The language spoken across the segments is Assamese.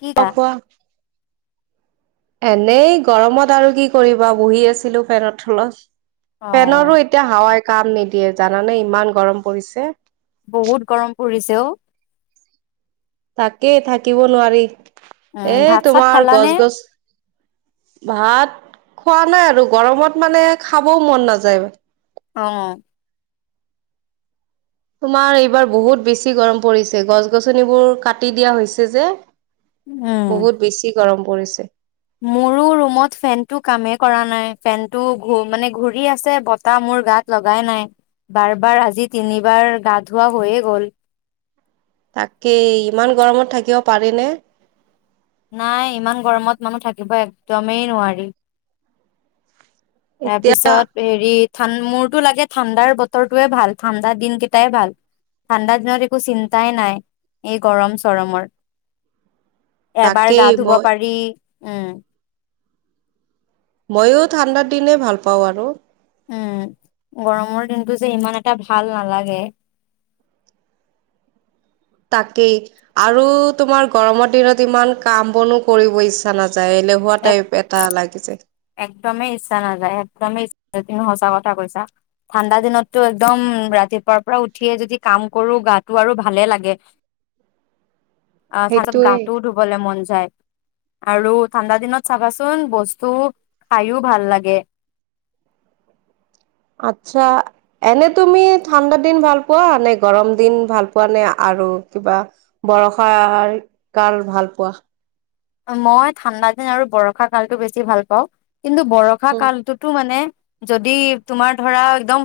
কি কা অ', কোৱা। এনেই, গৰমত আৰু কি কৰিবা বহি আছিলো ফেনৰ থলত। অ ফেনৰো এতিয়া হাৱাই কাম নিদিয়ে, জানানে ইমান গৰম পৰিছে। বহুত গৰম পৰিছে অঔ, তাকেই, থাকিব নোৱাৰি। উম এ ভাত চাত তোমাৰ খালানে গছ গছ, ভাত খোৱা নাই আৰু, গৰমত মানে খাবও মন নাযায়। অ' তোমাৰ, এইবাৰ বহুত বেছি গৰম পৰিছে গছ গছনিবোৰ কাটি দিয়া হৈছে যে, উম বহুত বেছি গৰম পৰিছে। মোৰো ৰুমত ফেনটো কামেই কৰা নাই। ফেনটো ঘূ মানে ঘূৰি আছে বতাহ মোৰ গাত লগাই নাই বাৰ বাৰ আজি তিনিবাৰ গা ধোৱা হৈয়ে গ'ল। তাকে ইমান গৰমত থাকিব পাৰিনে? নাই ইমান গৰমত মানুহ থাকিব একদমেই নোৱাৰি। এতিয়া তাৰপিছত হেৰি ঠা মোৰটো লাগে ঠাণ্ডাৰ বতৰটোৱে ভাল ঠাণ্ডাৰ দিন কেইটাই ভাল, ঠাণ্ডা দিনত একো চিন্তাই নাই এই গৰম চৰমৰ এবাৰ গা তাকেই ধুব মই পাৰি, উ' ময়ো ঠাণ্ডাৰ দিনে ভাল পাওঁ আৰু, উম গৰমৰ দিনটো যে ইমান এটা ভাল নালাগে। তাকেই আৰু তোমাৰ গৰমৰ দিনত ইমান কাম বনো কৰিব ইচ্ছা নাছিল যাই, এলেহুৱা এক টাইপ এটা লাগি যায়। একদমেই ইচ্ছা নাযায় একদমেই ইচ্ছা নিযায়। তুমি সচা কথা কৈছা ঠাণ্ডা দিনততো একদম ৰাতিপুৱাৰ পৰা উঠিয়ে যদি কাম কৰো গাটো আৰু ভালে লাগে, অ' তাৰছত সেইটোৱে। গাটোও ধুবলৈ মন যা য়, আৰু ঠাণ্ডা দিনত চাবাচোন বস্তু খাইও ভাল লাগে, আচ্ছা এনে তুমি ঠাণ্ডা দিন ভাল পোৱা নে, গৰম দিন ভাল পোৱা নে, আৰু কিবা বৰষাৰ কাল ভাল পোৱা? মই ঠাণ্ডা দিন আৰু বৰষা কালতো বেছি ভাল পাওঁ। কিন্তু বৰষা উম, কালটোতো মানে যদি তোমাৰ ধৰা একদম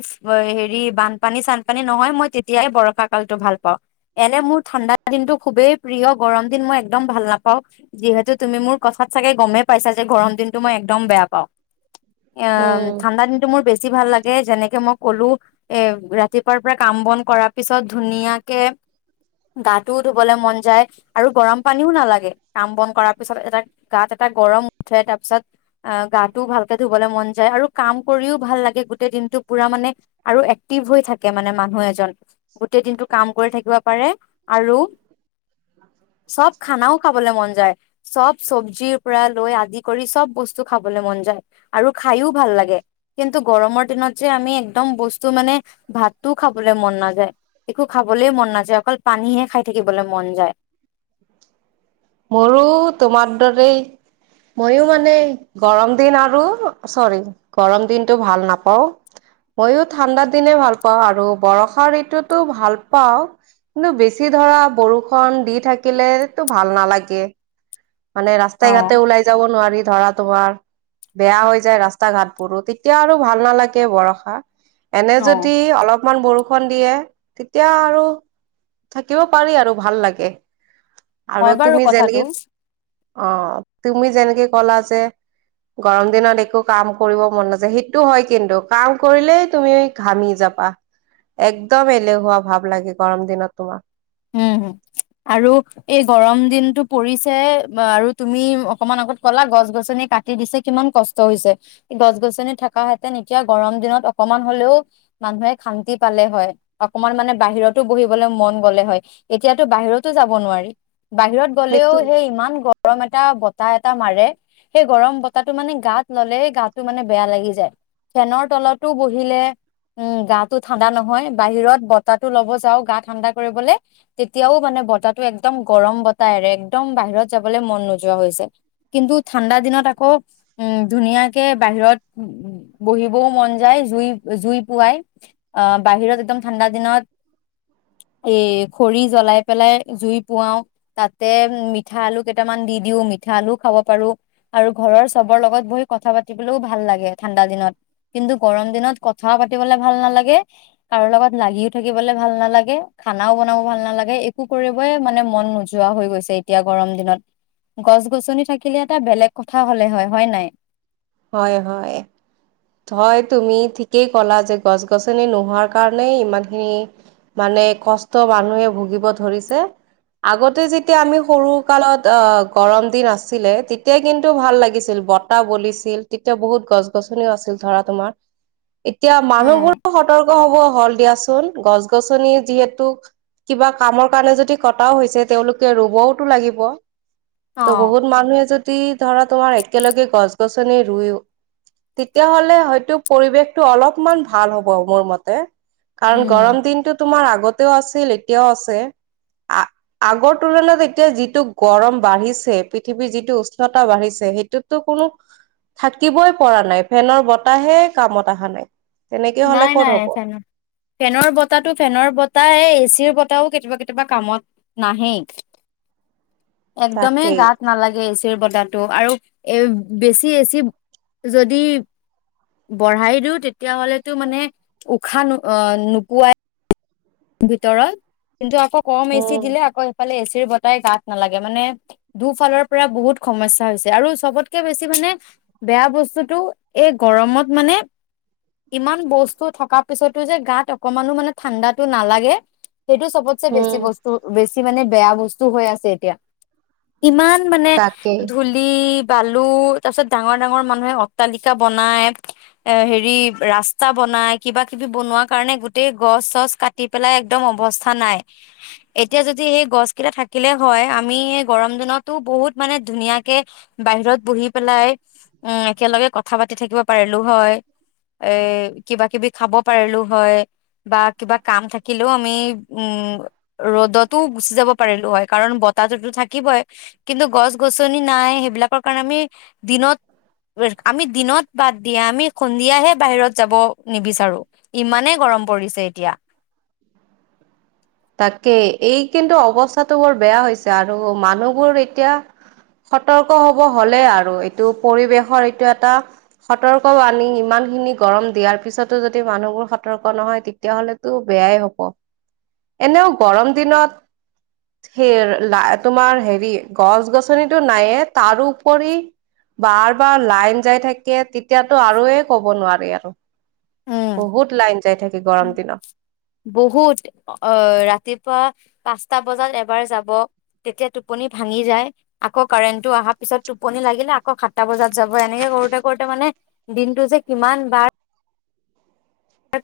হেৰি বানপানী চানপানী নহয়, মই তেতিয়াই বৰষা কালতো ভাল পাওঁ, এনে মোৰ ঠাণ্ডা দিনটো খুবেই প্ৰিয়, গৰম দিন মই একদম ভাল নাপাওঁ। যিহেতু তুমি মোৰ কথাত চাগে গমেই পাইছা যে গৰম দিনতটো মই একদম বেয়া পাওঁ। উম, অ' ঠাণ্ডা দিনটো মোৰ বেছি বেছি ভাল লাগে। যেনেকে মই ক'লো এ ৰাতিপুৱাৰ পৰা কাম বন কৰাৰ পিছত ধুনীয়াকে গাটোও ধুবলে মন যায় আৰু গৰম পানীও নালাগে। কাম বন কৰা পিছত এটা গাত এটা গৰম উঠে, তাৰ পিছত আহ গাটোও ভালকে ধুবলৈ মন যায় আৰু কাম কৰিও ভাল লাগে গোটেই দিনটো পুৰা মানে আৰু এক্টিভ হৈ থাকে মানে মানুহ এজন গোটেই দিনটো কাম কৰি থাকিব পাৰে আৰু চব খানাও খাবলৈ মন যায়, চব চব্জিৰ পৰা লৈ আদি কৰি চব বস্তু খাবলৈ মন যায় আৰু খাইও ভাল লাগে। কিন্তু গৰমৰ দিনত যে আমি একদম বস্তু মানে ভাতটোও খাবলৈ মন নাযায় একো খাবলে মন নাযায় অকল পানীহে খাই থাকিবলৈ মন যায়। মোৰো তোমাৰ দৰে, মইও মানে গৰম দিন আৰু চৰি গৰম দিনটো ভাল নাপাও মইয়ো ঠাণ্ডা দিনে ভাল পাওঁ আৰু বৰষা ঋতুতো ভাল পাওঁ কিন্তু বেছি ধৰা বৰষুণ দি থাকিলে ভাল নালাগে। কে মানে ৰাস্তাই ঘাটে অ', ওলাই যাব নোৱাৰি, ধৰা তোমাৰ বেয়া হৈ যায় ৰাস্তা ঘাটবোৰো তেতিয়া আৰু ভাল নালাগে বৰষা এনে অ', যদি অলপ অকমান বৰষুণ দিয়ে তেতিয়া আৰু থাকিব পাৰি আৰু ভাল লাগে আৰু হয় বাৰু তুমি যেনেকে কথাটো। অ তুমি যেনেকে কলা যে গৰম দিনত একো কাম কৰিব মন নাযায় সেইটো হয় কিন্তু কাম কৰিলেই তুমি ঘামি যাবা একদম এলেহুৱা ভাৱ লাগে গৰম দিনত তোমাক উম আৰু এই গৰম দিনটো পৰিছে আৰু তুমি অকমান আগত কলা গছ গছনি কাটি দিছে কিমান কষ্ট হৈছে গছ গছনি থাকা হেতেন এতিয়া গৰম দিনত অকমান হলেও মানুহে শান্তি পালে হয় অকমান মানে বাহিৰতো বহিবলে মন গলে হয় এতিয়াতো বাহিৰতো যাব নোৱাৰি বাহিৰত গ'লেও সেইটো সেই ইমান গৰম এটা বতাহ বতাহ মাৰে সেই গৰম বতাহটো মানে গাত ললে গাটো মানে বেয়া লাগি যায় ফেনৰ তলতো বহিলে উম গাটো ঠাণ্ডা নহয় বাহিৰত বতাহটো ল'ব যাও গা ঠাণ্ডা কৰিবলৈ তেতিয়াও মানে বতাহটো একদম গৰম বতাহৰে একদম বাহিৰত যাবলে মন নোযোৱা হৈছে কিন্তু ঠাণ্ডা দিনত আকৌ উম ধুনীয়াকে বাহিৰত বহিবও মন যায় জুই জুই পোৱাই আ বাহিৰত একদম ঠাণ্ডা দিনত এ খৰি জ্বলাই পেলাই জুই পুৱাও তাতে মিঠা আলু কেইটামান দি দিও মিঠা আলুও খাব পাৰো আৰু ঘৰৰ চবৰ লগত বহি কথা পাতিবলৈও ভাল লাগে ঠাণ্ডা দিনত কিন্তু গৰম দিনত কথা পাতিবলে ভাল নালাগে কাৰো লগত লাগিও থাকিবলৈ ভাল নালাগে খানাও বনাব ভাল নালাগে একো কৰিবই মানে মন নোযোৱা হৈ গৈছে এতিয়া গৰম দিনত গছ গছনি থাকিলে এটা বেলেগ কথা হলে হয় হয় নাই হয় হয় হয় তুমি ঠিকেই ক'লা যে গছ গছনি নোহোৱাৰ কাৰণেই ইমান খিনি মানে কষ্ট মানুহে ভুগিব ধৰিছে আগতে যেতিয়া আমি সৰু কালত আ গৰম দিন আছিলে তেতিয়া কিন্তু ভাল লাগিছিল বতাহ বলিছিল আছিল তেতিয়া বহুত গছ গছনিও আছিল ধৰা তোমাৰ এতিয়া উম মানুহবোৰো সতৰ্ক হব হ'ল দিয়াচোন গছ গছনি যিহেতু কিবা কামৰ কাৰণে যদি কটাও হৈছে তেওঁলোকে ৰুবওতো লাগিব অ ত' বহুত মানুহে যদি ধৰা তোমাৰ একেলগে গছ গছ নি ৰুইও তেতিয়াাহলে হয়তো পৰিৱেশটো অলপমান ভাল হ'ব মোৰ মতে কাৰণ উম গৰম দিনটো তোমাৰ আগতে আছিল এতিয়াও আছে আগৰ তুলনাত এতিয়া যিটো গৰম বাঢ়িছে পৃথিৱীৰ যিটো উষ্ণতা বাঢ়িছে সেইটোতো কোনো থাকিবই পৰা নাই ফেনৰ বতাহে কামত অহা নাই তেনেকে হ'লে নাই ক'ত নাই হ'ব ফেনৰ ফেনৰ বতাহটো ফেনৰ বতাহে এচিৰ বতাহ তাও কেতিয়াবা কেতিয়াবা কামত নাহে একদমেই তাকেই গাত নালাগে বতাহটো আৰু এ বেছি এচি যদি বঢ়াই দিওঁ তেতিয়াাহ'লে টো মানে উশাহ নো নোপোৱাই ভিতৰত কিন্তু আকৌ কম এচি উম, দিলে আকৌ এফালে এ বতাহেই গাত নালাগে মানে দুফালৰ পৰা বহুত সমস্যা হৈছে আৰু চবতকে বেছি মানে বেয়া বস্তুতটো এই গৰমত মানে ইমান বস্তু থকা পিছতো যে গাত অকমানো মানে ঠাণ্ডাত টো নালাগে সেইটো চবতচে বেছি উম, বস্তু বেছি মানে বেয়া বস্তু হৈ আছে এতিয়া ইমান মানে তাকেই। ধূলি তালু তাৰ পিছত ডাঙৰ ডাঙৰ মানুহে অট্টালিকা বনাই এ হেৰি ৰাস্তা বনাই কিবা কিবি বনোৱা কাৰণে গোতেেই গছ চছ কাটি তি পেলাই একদম অৱস্থা নাই এতিয়া যদি সেই গছ কেইটা থাকিলে হয় আমি গৰম দিনতো বহুত মানে ধুনীয়াকে বাহিৰত বহি পেলাই উম একেলগে কথা পাতি থাকিব পাৰিলো হয় এ কিবা কিবি খাব পাৰিলো হয় বা কিবা কাম থাকিলেও আমি উম ৰ'দতো গুচি যাব পাৰিলো হয় কাৰণ বতাহটোতো থাকিবই কিন্তু গছ গছনি নাই সেইবিলাকৰ কাৰণে আমি দিনত আমি দিনত বাদ দিয়ে আমি সন্ধিয়াহে বাহিৰত যাব নিবিচাৰো ইমানে গৰম পৰিছে এতিয়া তাকেই এই কিন্তু অৱস্থাটো বৰ বেয়া হৈছে আৰু মানুহবোৰ এতিয়া সতৰ্ক হব হলে আৰু এইটো পৰিৱেশৰ এইটো এটা সতৰ্ক আনি ইমান খিনি গৰম দিয়াৰ পিছতো যদি মানুহবোৰ সতৰ্ক নহয় তেতিয়াহলেতো বেয়াই হব এনেও গৰম দিনত সেই তোমাৰ হেৰি গছ গছনটো নাইায়য়ে তাৰো কৰি বাৰ বাৰ লাইন যাই থাকে তেতিয়াতো আৰুে ক'ব নোৱাৰি আৰু বহুত লাইন যাই থাকে গৰম উম দিনত বহুত অ ৰাতিপুৱা পাঁচ সাতটা বজাত এবাৰ যাব তেতিয়া টোপনি ভাঙি যায় আকৌ কাৰেণ্টটো অহাৰ পিছত টোপনি লাগিলে আকৌ সাতটা বজাত যাব এনেকে কৰোতে কৰোতে মানে দিনটো যে কিমান বাৰ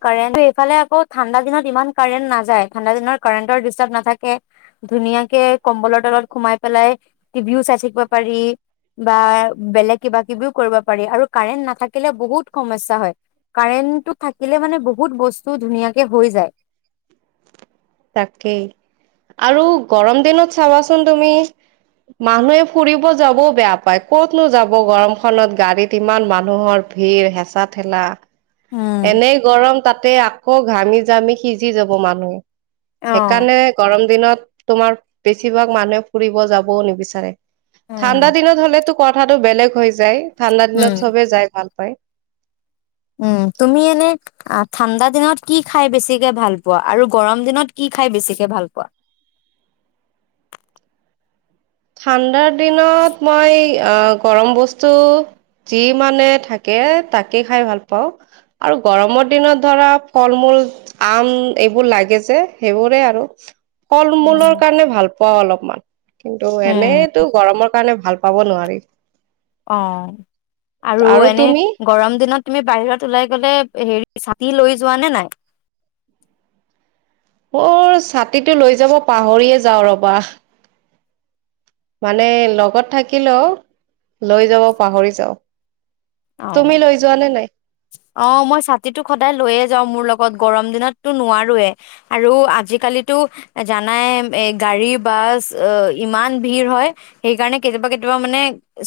ক ইফালে আকৌ ঠাণ্ডা দিনত ইমান কাৰেন্ট নাযায় ঠাণ্ডা দিনত কাৰেণ্টৰ দৃষ্টাব নাথাকে ধুনীয়াকে কম্বলৰ তলত সোমাই পেলাই টিভিও চাই থাকিব পাৰি বা বেলেগ কিবা কিবিও কৰিব পাৰি আৰু কাৰেণ্ট নাথাকিলে বহুত সমস্যা হয় কাৰেণ্টটো থ দিলে মানে বহুত বস্তু ধুনীয়াকে হৈ যায় তাকেই আৰু গৰম দিনত চাবাচোন তুমি মানুহে ফুৰিব যাবও বেয়া পায় কতনো যাব গৰমখনত গাড়ীত ইমান মানুহৰ ভিৰ হেঁচা ঠেলা উম এনেই গৰম তাতে আ ক ঘামি জামি সিজি যাব মানুহ অ' সেইকাৰণে গৰম দিনত তোমাৰ বেছিভাগ মানুহে ফুৰিব যাবও নিবিচাৰে উম, ঠাণ্ডা দিনত হলেতো কথাটো বেলেগ যাই ঠাণ্ডা দিনত উম, চবেই যাই ভাল পায় উম তুমি এনে ঠাণ্ডা দিনত কি খাই বেছিকে ভাল পোৱা আৰু গৰম দিনত কি খাই বেছিকে ভাল পোৱা ঠাণ্ডাত দিনত মই আহ গৰম বস্তু যি মানে থাকে তাকে খাই ভাল পাওঁ আৰু গৰমৰ দিনত ধৰা ফল মূল আম এইবোৰ লাগে যে সেইবোৰে আৰু ফল উম। মূলৰ কাৰণে ভাল পোৱা অলপমান ত' উম, এনেইতো গৰমৰ কাৰণে ভাল পাব নোৱাৰি অ আৰু এনে গৰম দিনত তুমি বাহিৰত ওলাই গলে হেৰি ছাতি লৈ যোৱা নে নাই অ ছাতিটো লৈ যাব পাহৰিয়ে যাওঁ ৰবা মানে লগত থাকিলেও লৈ যাব পাহৰি যাওঁ অ'। তুমি লৈ যোৱা নে নাই অ মই ছাতিটো সদায় লৈয়ে যাও মোৰ লগত গৰম দিনততো নোৱাৰোৱে আৰু আজিকালিিতো জানাই এ গাড়ী বাছ ইমান ভিৰ হয় সেইকাৰণে কেতিয়াবা কেতিয়াবা মানে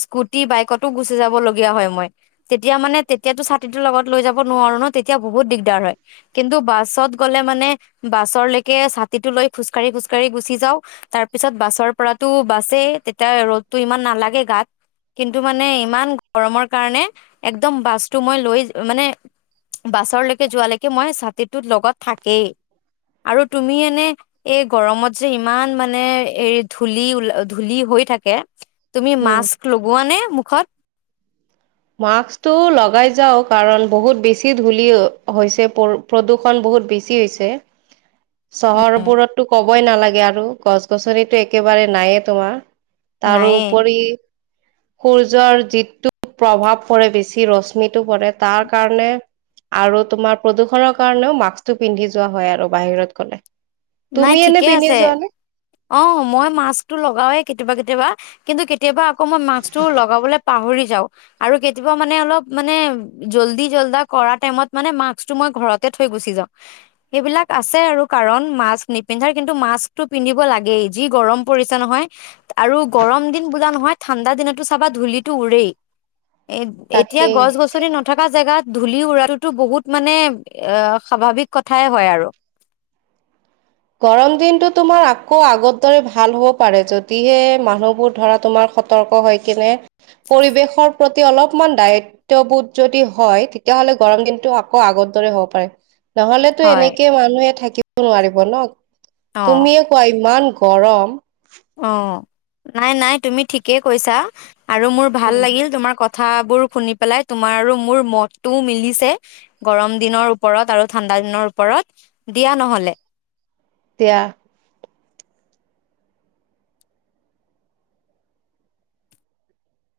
স্কুটি বাইকতো গুচি যাব লগগীয়া হয় মই তেতিয়া মানে তেতিয়ো ছাতি ছাতিটো লগত লৈ যাব নোৱাৰো ন তেতিয়া বহুত দিগদাৰ হয় কিন্তু বাছত গ'লে মানে বাছলৈকে ছাতিটো লৈ খোজকাঢ়ি খোজকাঢ়ি গুচি যাওঁ তাৰ পিছত বাছৰ পৰাতো বাছে তেতিয়া ৰ'দটো ইমান নালাগে গাত কিন্তু মানে ইমান গৰমৰ কাৰণে একদম বাছটো মই লৈ মানে বাছৰলৈকে যোৱালৈকে মই ছাতিটোত লগত থাকেই আৰু তুমি এনে এই গৰমত যে ইমান মানে এ ধূলি উল ধূলি হৈ থাকে তুমি উম মাস্ক লগোৱা নে মুখত মাস্কটো লগাই যাও কাৰণ বহুত বেছি ধূলি হৈছে প্ৰদূ্ষণ বহুত বেছি হৈছে চহৰবোৰত টো ক'ব ক'বই নালাগে আৰু গছ গছনিতো একেবাৰে নায়ে তোমাৰ তাৰ নাইয়ে উপৰি সূৰ্যৰ যিটো প্ৰভাৱ পৰে বেছি ৰশ্মিতটো পৰে তাৰ কাৰণে আৰু তোমাৰ প্ৰদূষণৰ কাৰণেও মাস্কটো পিন্ধি যোৱা হয় আৰু বাহিৰত গলে নাই তুমি এনে ঠিকে পিন্ধি আছে যোৱা নে অ মই মাস্কটো লগাওৱে কেতিয়াবা কেতিয়াবা কিন্তু কে কেতিয়াবা আকৌ মই মাস্কটো লগাবলৈ পাহৰি যাওঁ আৰু কেতিয়াবা মানে আলপ মানে জল্দি জল্ডা কৰা টাইমত মানে মাক্স টো মই ঘৰতে থৈ গুচি যাওঁ সেইবিলক আছে আৰু কাৰণ নিপিন্ধা কিন্তু মাস্কটো পিন্ধিব লাগেই যি গৰম পৰিছে নহয় আৰু গৰম দিন বোলা নহয় ঠাণ্ডা দিনতো চাবা ধূলটো উৰেই এ এতিয়া তাকেই গছ গছনি নথকা জেগাত ধূলি উৰাটোতো বহুত মানে এ স্বাভাৱিক কথাই হয় আৰু গৰম দিনটো তোমাৰ আকৌ আগৰ দৰে ভাল হ'ব পাৰে যদিহে মানুহবোৰ ধৰা তোমাৰ সতৰ্ক হৈ কিনে পৰিৱেশৰ প্ৰতি অলপমান যদি দায়িত্ববোধ যদি হয় তেতিয়াাহলে গৰম দিনটো আকৌ আগৰ দৰে হ'ব পাৰে নহলেতো হয় এনেকে মানুহে থাকিব তোৱাৰী বল [unintelligible] অ তুমিয়ে কোৱা ইমান গৰম অ নাই নাই তুমি ঠিকেই কৈছা আৰু মোৰ ভাল উম লাগিল তোমাৰ কথা কথাবোৰ শুনি পেলাই তোমাৰ আৰু মোৰ মতটোও মিলিছে গৰম দিনৰ ওপৰত আৰু ঠাণ্ডা দিনৰ ওপৰত দিয়া নহলে তেয়া